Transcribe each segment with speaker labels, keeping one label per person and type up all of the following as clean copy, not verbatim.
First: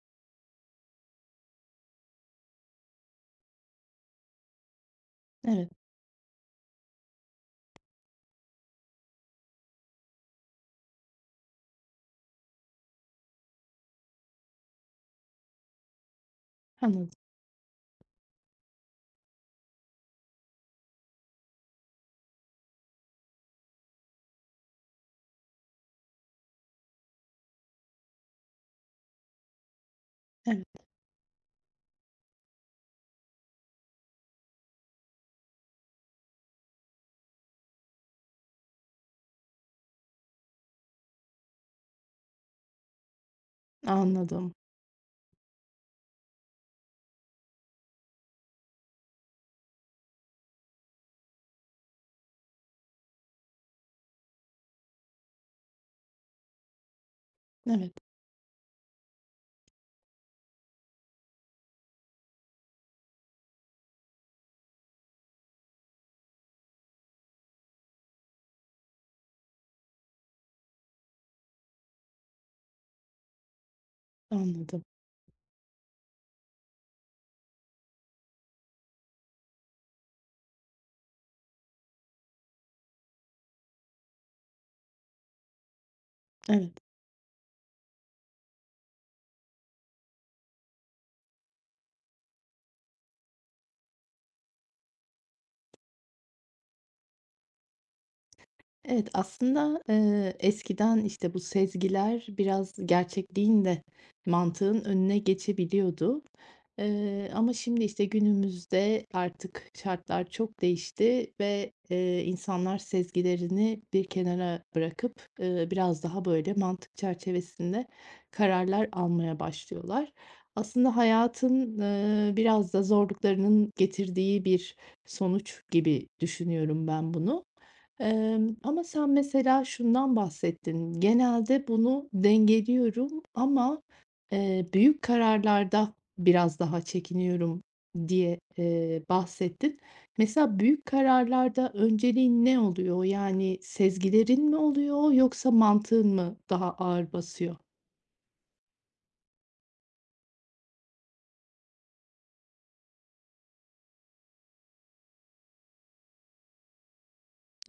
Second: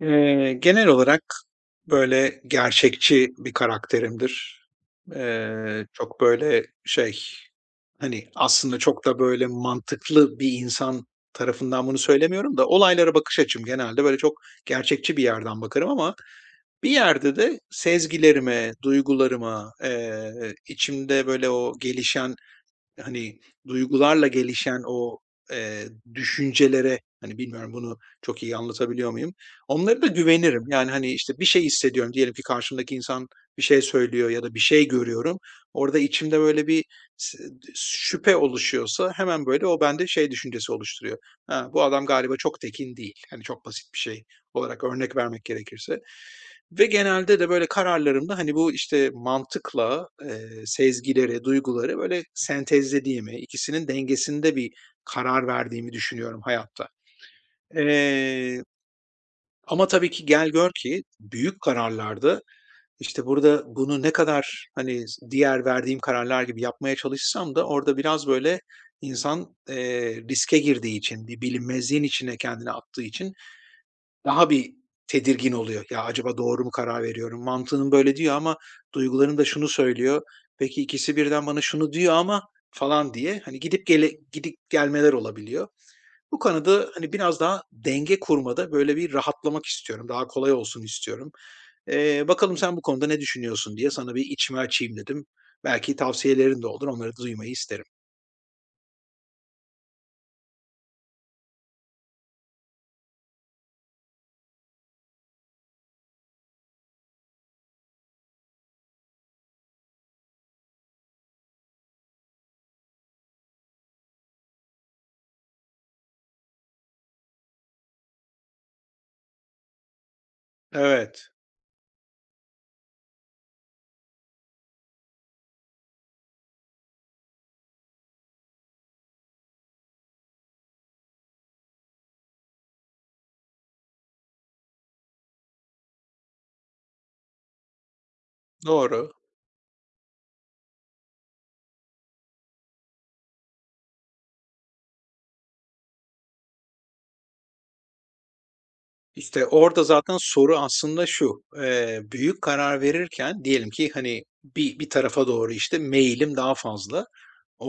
Speaker 1: Genel olarak böyle gerçekçi bir karakterimdir.
Speaker 2: Evet,
Speaker 1: Çok böyle şey, hani, aslında çok da böyle mantıklı bir insan tarafından bunu söylemiyorum da olaylara bakış açım genelde böyle çok gerçekçi bir yerden bakarım ama bir
Speaker 2: anladım.
Speaker 1: yerde de sezgilerime, duygularıma, içimde böyle o gelişen hani, duygularla gelişen o, eee, düşüncelere, hani, bilmiyorum bunu çok iyi anlatabiliyor muyum? Onlara da güvenirim.
Speaker 2: Evet,
Speaker 1: Yani, hani, işte, bir şey hissediyorum. Diyelim ki karşımdaki insan bir şey söylüyor ya da bir şey görüyorum. Orada içimde böyle bir s şüphe oluşuyorsa hemen, böyle, o bende şey düşüncesi oluşturuyor. "Ha, bu adam galiba çok tekin değil." Hani, çok basit bir şey
Speaker 2: anladım.
Speaker 1: olarak örnek vermek gerekirse. Ve genelde de böyle kararlarımda, hani, bu, işte, mantıkla, sezgileri, duyguları böyle sentezlediğimi, ikisinin dengesinde bir karar verdiğimi düşünüyorum hayatta.
Speaker 2: Evet,
Speaker 1: Eee, Ama tabii ki gel gör ki büyük kararlarda, işte, burada bunu ne kadar, hani, diğer verdiğim kararlar gibi yapmaya çalışsam da orada biraz böyle insan, riske girdiği için, bir bilinmezliğin içine kendini attığı için daha bir
Speaker 2: anladım.
Speaker 1: tedirgin oluyor. Ya, acaba doğru mu karar veriyorum? Mantığın böyle diyor ama duyguların da şunu söylüyor. Peki ikisi birden bana şunu diyor ama falan diye, hani, gidip gele gidip gelmeler olabiliyor. Bu
Speaker 2: Evet.
Speaker 1: konuda, hani, biraz daha denge kurmada böyle bir rahatlamak istiyorum. Daha kolay olsun istiyorum. Bakalım sen bu konuda ne düşünüyorsun diye sana bir içimi açayım dedim. Belki tavsiyelerin de olur. Onları duymayı isterim.
Speaker 2: Evet, aslında, eskiden, işte, bu sezgiler biraz gerçekliğin de mantığın önüne geçebiliyordu. Ama şimdi, işte, günümüzde artık şartlar çok değişti ve, insanlar sezgilerini bir kenara bırakıp, biraz daha, böyle, mantık çerçevesinde kararlar almaya başlıyorlar. Aslında
Speaker 1: Evet,
Speaker 2: hayatın, biraz da zorluklarının getirdiği bir sonuç gibi düşünüyorum ben bunu. Ama sen mesela şundan bahsettin: "Genelde bunu dengeliyorum ama, büyük kararlarda biraz daha çekiniyorum." diye,
Speaker 1: doğru.
Speaker 2: bahsettin. Mesela büyük kararlarda önceliğin ne oluyor? Yani sezgilerin mi oluyor yoksa mantığın mı daha ağır basıyor?
Speaker 1: İşte, orada zaten soru aslında şu: büyük karar verirken diyelim ki, hani, bir tarafa doğru, işte, meyilim daha fazla.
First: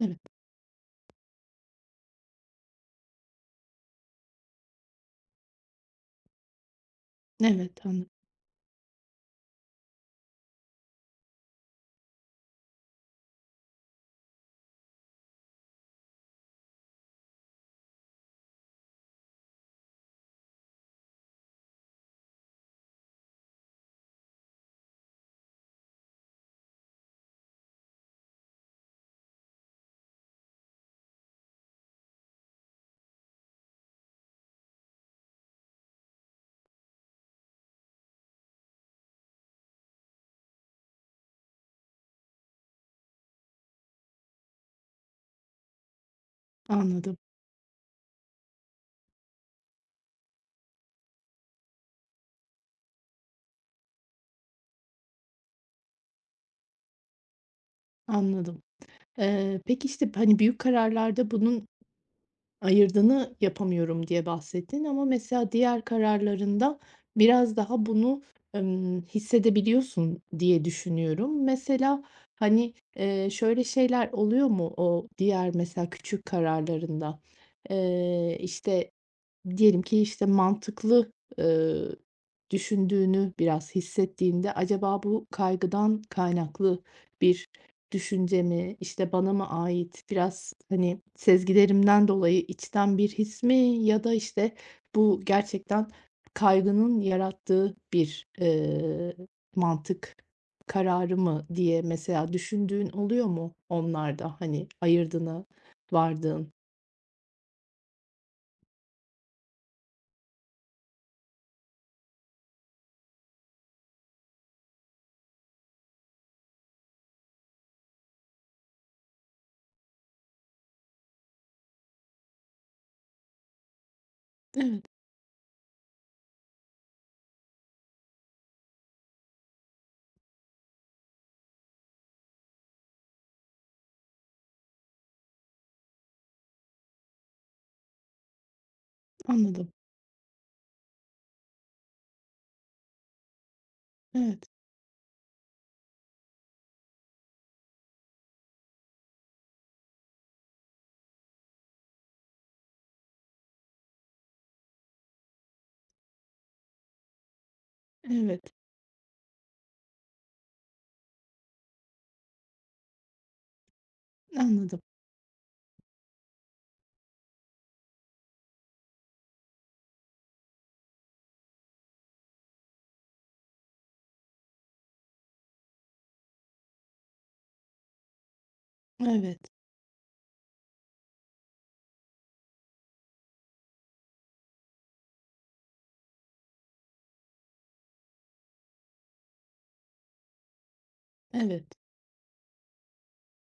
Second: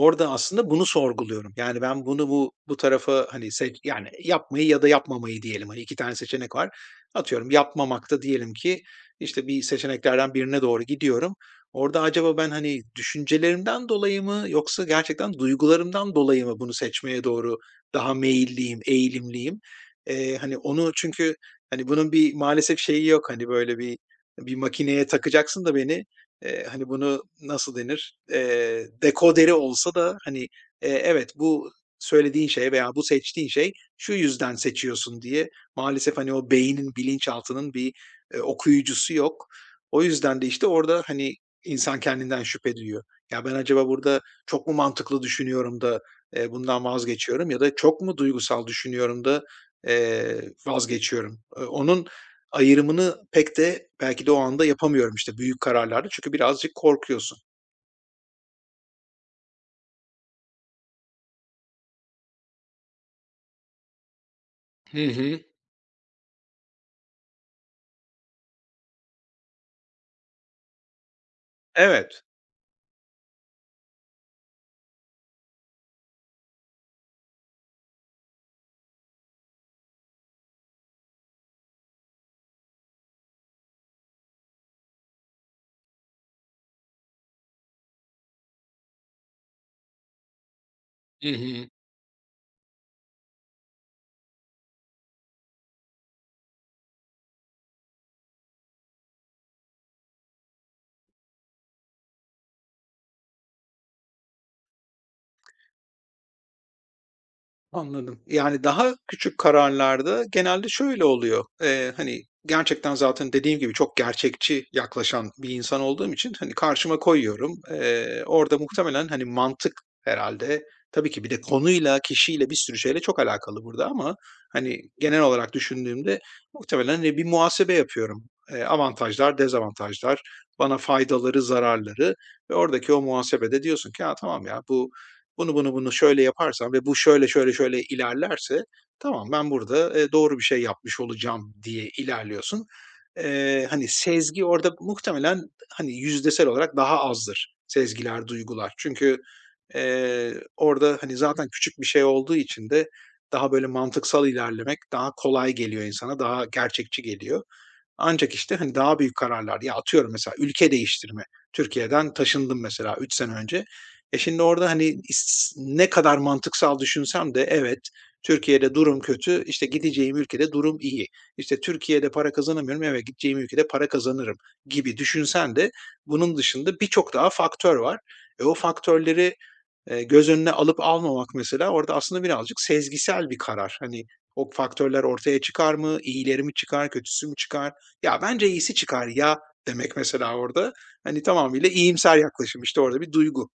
Speaker 2: Evet,
Speaker 1: aslında bunu sorguluyorum. Yani ben bunu bu tarafa, hani, seç yani yapmayı ya da yapmamayı diyelim, hani, 2 tane seçenek var. Atıyorum
Speaker 2: evet,
Speaker 1: yapmamakta diyelim ki, işte, bir seçeneklerden birine doğru gidiyorum. Orada acaba ben, hani, düşüncelerimden dolayı mı yoksa gerçekten duygularımdan dolayı mı bunu seçmeye doğru daha meyilliyim, eğilimliyim? Hani, onu çünkü, hani, bunun bir maalesef şeyi yok, hani, böyle bir makineye takacaksın da beni, hani, bunu nasıl denir? Dekoderi olsa da, hani, evet, bu söylediğin şey veya bu seçtiğin şey şu yüzden seçiyorsun diye maalesef, hani, o beynin, bilinçaltının bir, okuyucusu yok. O yüzden de, işte, orada, hani, insan kendinden şüphe duyuyor. Ya, ben acaba burada çok mu mantıklı düşünüyorum da, bundan
Speaker 2: anladım,
Speaker 1: vazgeçiyorum ya da çok mu duygusal düşünüyorum da, eee, vazgeçiyorum? Onun ayrımını pek de belki de o anda yapamıyorum, işte, büyük kararlarda çünkü birazcık korkuyorsun.
Speaker 2: anladım. Peki, işte, hani, büyük kararlarda bunun ayırdığını yapamıyorum diye bahsettin
Speaker 1: Hı
Speaker 2: ama
Speaker 1: hı.
Speaker 2: mesela diğer kararlarında biraz daha bunu, hissedebiliyorsun diye düşünüyorum. Mesela,
Speaker 1: Evet.
Speaker 2: hani, şöyle şeyler oluyor mu o diğer mesela küçük kararlarında? İşte diyelim ki, işte, mantıklı, ııı, düşündüğünü biraz hissettiğinde acaba bu kaygıdan kaynaklı bir düşünce mi, işte, bana mı ait, biraz, hani,
Speaker 1: Hı hı.
Speaker 2: sezgilerimden dolayı içten bir his mi ya da, işte, bu gerçekten kaygının yarattığı bir, mantık kararı mı diye mesela düşündüğün oluyor mu onlarda, hani, ayırdına vardığın?
Speaker 1: Anladım. Yani daha küçük kararlarda genelde şöyle oluyor. Hani gerçekten zaten dediğim gibi çok gerçekçi yaklaşan bir insan olduğum için hani karşıma koyuyorum. Orada muhtemelen hani mantık herhalde. Tabii ki bir de konuyla, kişiyle bir sürü şeyle çok alakalı burada ama hani
Speaker 2: Evet,
Speaker 1: genel olarak düşündüğümde muhtemelen hani bir muhasebe yapıyorum. Avantajlar, dezavantajlar, bana faydaları, zararları ve oradaki o muhasebede diyorsun ki ya tamam ya bu bunu, bunu, bunu şöyle yaparsam ve bu şöyle, şöyle, şöyle ilerlerse tamam ben
Speaker 2: anladım.
Speaker 1: burada, doğru bir şey yapmış olacağım diye ilerliyorsun. Hani, sezgi
Speaker 2: Evet,
Speaker 1: orada muhtemelen, hani, yüzdesel olarak daha azdır sezgiler, duygular. Çünkü, orada, hani, zaten küçük bir şey olduğu için de daha böyle mantıksal ilerlemek daha kolay geliyor insana, daha gerçekçi geliyor. Ancak,
Speaker 2: evet.
Speaker 1: işte, hani, daha büyük kararlar, ya, atıyorum mesela ülke değiştirme. Türkiye'den taşındım mesela 3 sene önce. E, şimdi orada,
Speaker 2: Anladım.
Speaker 1: hani, ne kadar mantıksal düşünsem de evet, Türkiye'de durum kötü, işte, gideceğim ülkede durum iyi. İşte, Türkiye'de para kazanamıyorum, evet, gideceğim ülkede para kazanırım gibi düşünsen de bunun dışında birçok daha faktör var. E, o faktörleri,
Speaker 2: Evet,
Speaker 1: göz önüne alıp almamak mesela orada aslında birazcık sezgisel bir karar. Hani, o faktörler ortaya çıkar mı? İyileri mi çıkar, kötüsü mü çıkar? "Ya, bence iyisi çıkar ya." demek mesela orada. Hani,
Speaker 2: evet.
Speaker 1: tamamıyla iyimser yaklaşım, işte, orada bir duygu.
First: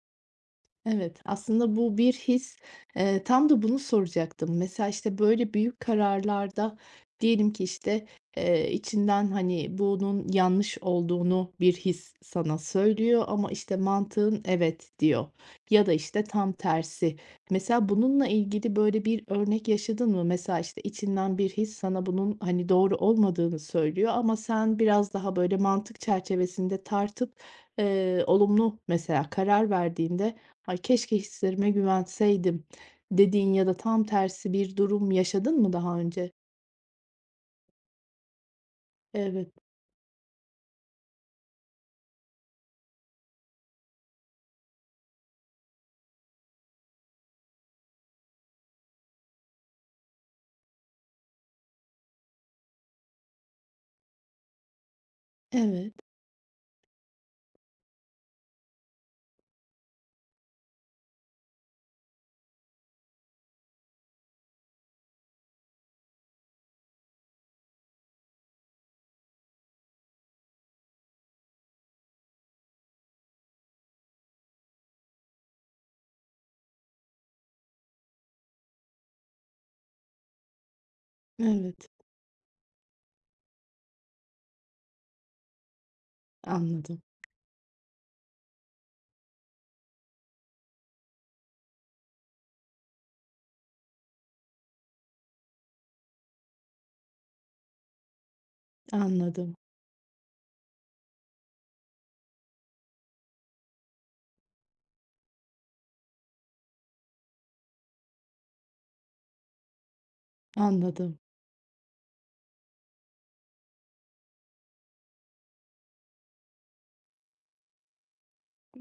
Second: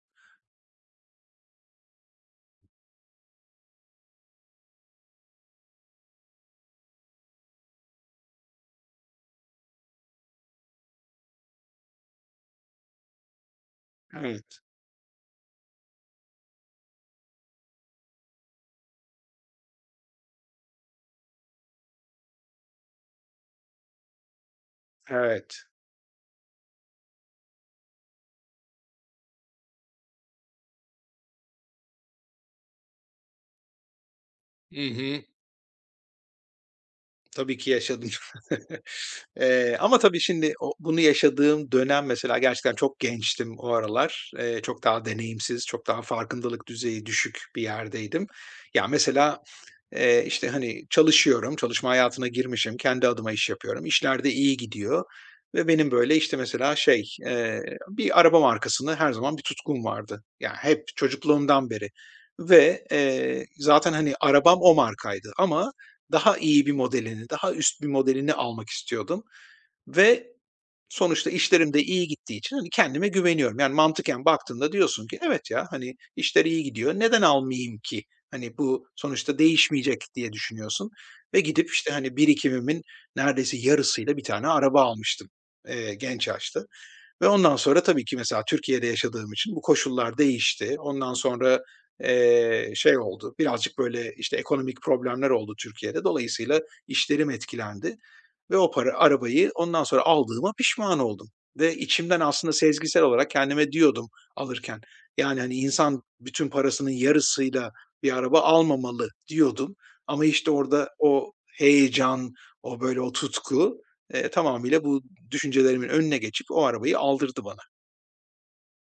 Speaker 2: Evet, aslında bu bir his. Tam da bunu soracaktım. Mesela, işte, böyle, büyük kararlarda diyelim ki, işte, içinden, hani, bunun yanlış olduğunu bir his sana söylüyor ama, işte, mantığın
Speaker 1: Evet,
Speaker 2: "evet" diyor ya da, işte, tam tersi. Mesela bununla ilgili böyle bir örnek yaşadın mı? Mesela, işte, içinden bir his sana bunun, hani, doğru olmadığını söylüyor ama sen biraz daha, böyle,
Speaker 1: evet.
Speaker 2: mantık çerçevesinde tartıp, olumlu mesela karar verdiğinde "Ay, keşke hislerime güvenseydim" dediğin ya da tam tersi bir
Speaker 1: Hı
Speaker 2: durum
Speaker 1: hı.
Speaker 2: yaşadın mı daha önce?
Speaker 1: Tabii ki yaşadım.
Speaker 2: Evet,
Speaker 1: Ama tabii şimdi o bunu yaşadığım dönem mesela gerçekten çok gençtim o aralar. Çok daha deneyimsiz, çok daha farkındalık düzeyi düşük bir yerdeydim. Ya, mesela, işte, hani, çalışıyorum, çalışma hayatına girmişim, kendi adıma iş yapıyorum. İşler de iyi gidiyor ve benim,
Speaker 2: evet,
Speaker 1: böyle, işte, mesela şey, bir araba markasını her zaman bir tutkum vardı. Yani hep çocukluğumdan beri ve, zaten, hani, arabam o markaydı ama daha iyi bir modelini, daha üst bir modelini almak istiyordum ve sonuçta işlerim de iyi gittiği için, hani, kendime güveniyorum. Yani mantıken baktığında diyorsun ki, "Evet ya, hani, işler iyi gidiyor, neden almayayım ki? Hani, bu sonuçta değişmeyecek." diye düşünüyorsun ve gidip,
Speaker 2: evet.
Speaker 1: işte, hani, birikimimin neredeyse yarısıyla bir tane araba almıştım, genç yaşta.
Speaker 2: Anladım,
Speaker 1: Ve ondan sonra tabii ki mesela Türkiye'de yaşadığım için bu koşullar değişti. Ondan sonra, şey oldu, birazcık böyle, işte, ekonomik problemler oldu Türkiye'de. Dolayısıyla işlerim etkilendi ve o para arabayı
Speaker 2: anladım,
Speaker 1: ondan sonra aldığıma pişman oldum ve içimden aslında sezgisel olarak kendime diyordum alırken, yani, hani, insan bütün parasının yarısıyla bir araba almamalı." diyordum ama, işte, orada
Speaker 2: anladım.
Speaker 1: o heyecan, o, böyle, o tutku tamamıyla bu düşüncelerimin önüne geçip o arabayı aldırdı bana.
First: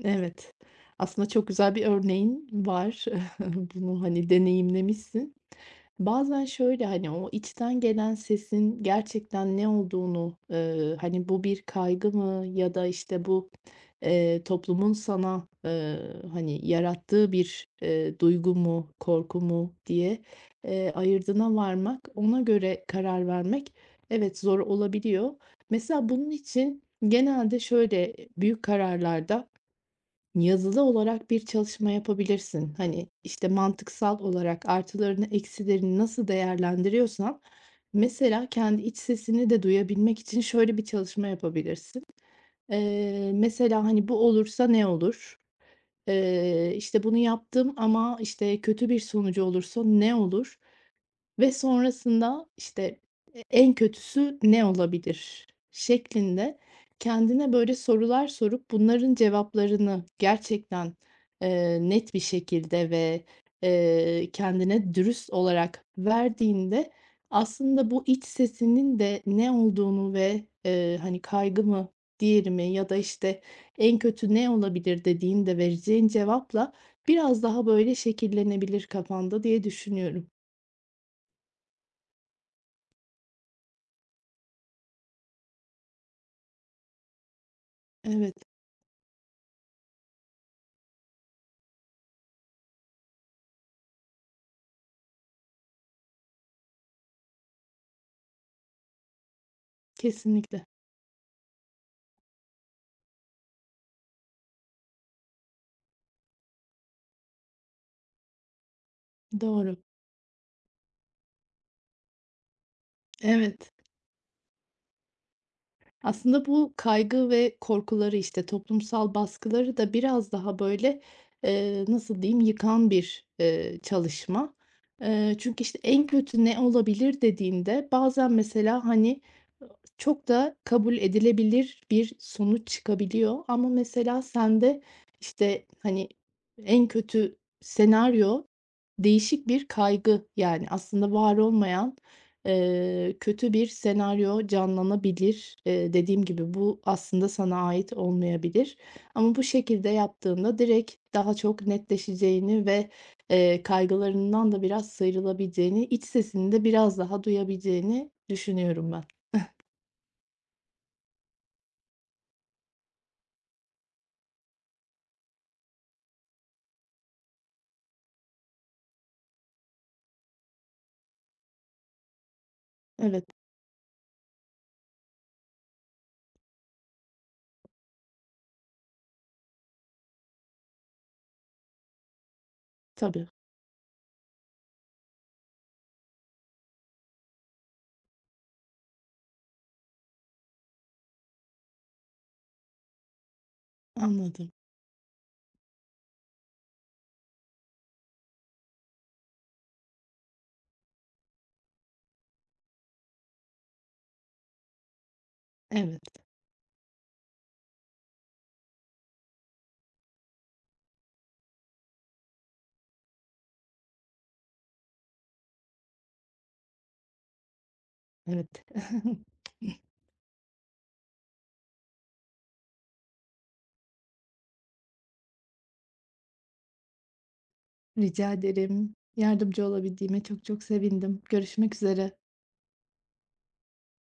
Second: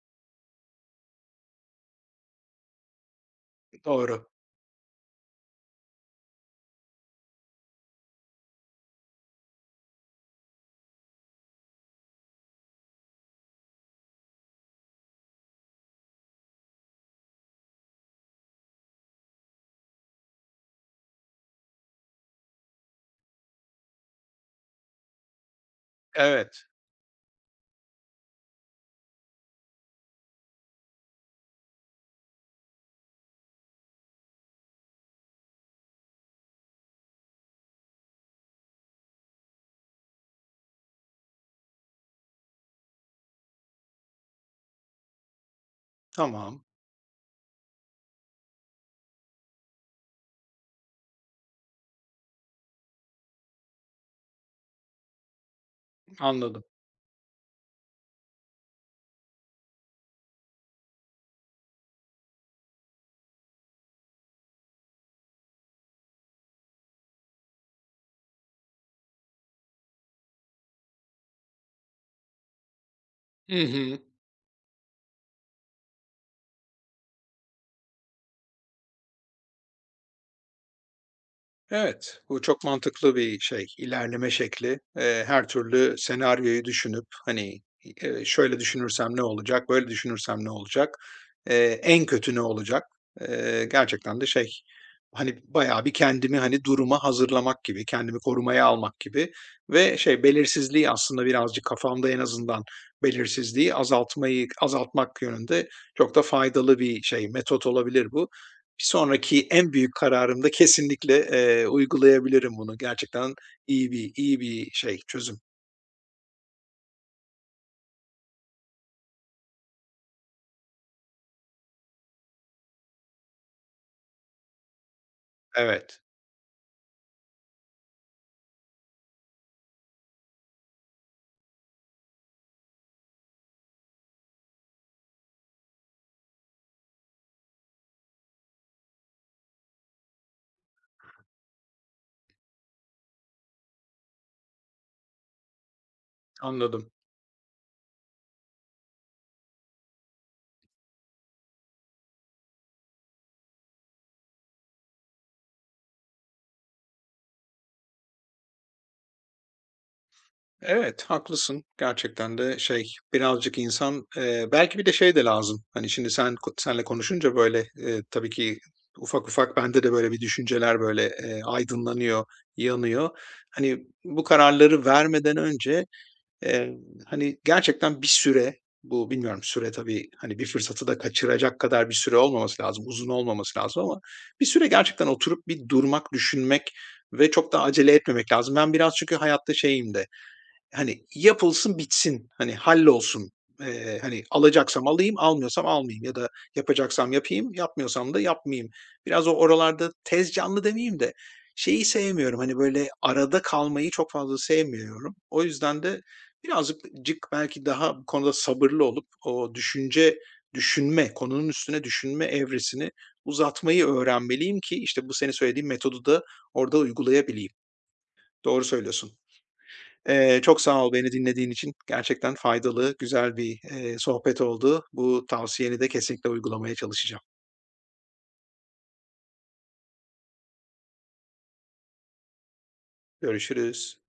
Speaker 2: Evet. Aslında çok güzel bir örneğin var. Bunu
Speaker 1: Doğru.
Speaker 2: hani deneyimlemişsin. Bazen şöyle, hani, o içten gelen sesin gerçekten ne olduğunu, hani, bu bir kaygı mı ya da, işte, bu, toplumun sana, hani, yarattığı bir, duygu mu, korku mu diye, ayırdına varmak, ona göre karar vermek, evet, zor olabiliyor. Mesela bunun
Speaker 1: Evet.
Speaker 2: için genelde şöyle, büyük kararlarda yazılı olarak bir çalışma yapabilirsin. Hani, işte, mantıksal olarak artılarını, eksilerini nasıl değerlendiriyorsan, mesela kendi iç sesini de duyabilmek için şöyle bir çalışma yapabilirsin. Mesela, hani, bu olursa ne olur?
Speaker 1: Tamam,
Speaker 2: İşte, bunu yaptım ama, işte, kötü bir sonucu olursa ne olur? Ve sonrasında, işte, en kötüsü ne olabilir şeklinde
Speaker 1: anladım.
Speaker 2: kendine böyle sorular sorup bunların cevaplarını gerçekten, net bir şekilde ve, kendine dürüst olarak verdiğinde aslında bu iç sesinin de ne olduğunu ve, hani, kaygı mı, diğeri mi ya da, işte,
Speaker 1: Hı hı.
Speaker 2: en kötü ne olabilir dediğinde vereceğin cevapla biraz daha böyle şekillenebilir kafanda diye düşünüyorum.
Speaker 1: Evet, bu çok mantıklı bir şey, ilerleme şekli. Her türlü senaryoyu düşünüp, hani,
Speaker 2: Evet.
Speaker 1: şöyle düşünürsem ne olacak, böyle düşünürsem ne olacak, en kötü ne olacak? Gerçekten de şey, hani, bayağı bir kendimi, hani, duruma hazırlamak gibi, kendimi korumaya almak gibi ve şey,
Speaker 2: Kesinlikle,
Speaker 1: belirsizliği aslında birazcık kafamda en azından belirsizliği azaltmayı azaltmak yönünde çok da faydalı bir şey, metot olabilir bu. Bir sonraki en
Speaker 2: doğru.
Speaker 1: büyük kararımda kesinlikle, uygulayabilirim bunu. Gerçekten
Speaker 2: Evet,
Speaker 1: iyi bir şey, çözüm.
Speaker 2: aslında bu kaygı ve korkuları, işte, toplumsal baskıları da biraz daha, böyle, nasıl diyeyim, yıkan bir, çalışma. Çünkü, işte,
Speaker 1: Evet,
Speaker 2: en kötü ne olabilir dediğinde bazen mesela, hani, çok da kabul edilebilir bir sonuç çıkabiliyor ama mesela sende, işte, hani, en kötü senaryo değişik bir kaygı, yani, aslında var olmayan kötü bir senaryo canlanabilir. Dediğim gibi bu
Speaker 1: anladım.
Speaker 2: aslında sana ait olmayabilir ama bu şekilde yaptığında direkt daha çok netleşeceğini ve, kaygılarından da biraz sıyrılabileceğini, iç sesini de biraz daha duyabileceğini düşünüyorum ben.
Speaker 1: Evet, haklısın. Gerçekten de şey, birazcık insan, belki bir de şey de lazım. Hani, şimdi sen seninle konuşunca böyle, tabii ki ufak ufak bende de böyle bir düşünceler böyle, aydınlanıyor, yanıyor.
Speaker 2: Evet,
Speaker 1: Hani, bu kararları vermeden önce Eee, hani, gerçekten bir süre, bu bilmiyorum süre tabii, hani, bir fırsatı da kaçıracak kadar bir süre olmaması lazım, uzun
Speaker 2: tabii,
Speaker 1: olmaması lazım ama bir süre gerçekten oturup bir durmak, düşünmek ve çok da acele etmemek lazım. Ben biraz çünkü hayatta şeyim de, hani, yapılsın bitsin, hani, hallolsun. Hani,
Speaker 2: anladım.
Speaker 1: alacaksam alayım, almıyorsam almayayım ya da yapacaksam yapayım, yapmıyorsam da yapmayayım. Biraz o oralarda tez canlı demeyeyim de şeyi sevmiyorum, hani, böyle, arada kalmayı çok fazla sevmiyorum. O yüzden de
Speaker 2: Evet,
Speaker 1: birazcık belki daha bu konuda sabırlı olup o düşünce, düşünme, konunun üstüne düşünme evresini uzatmayı öğrenmeliyim ki, işte, bu senin söylediğin metodu da orada uygulayabileyim. Doğru
Speaker 2: evet.
Speaker 1: söylüyorsun. Çok sağ ol beni dinlediğin için. Gerçekten faydalı, güzel bir, sohbet oldu. Bu tavsiyeni de kesinlikle uygulamaya çalışacağım.
Speaker 2: Rica ederim. Yardımcı olabildiğime çok çok sevindim. Görüşmek üzere.
Speaker 1: Görüşürüz.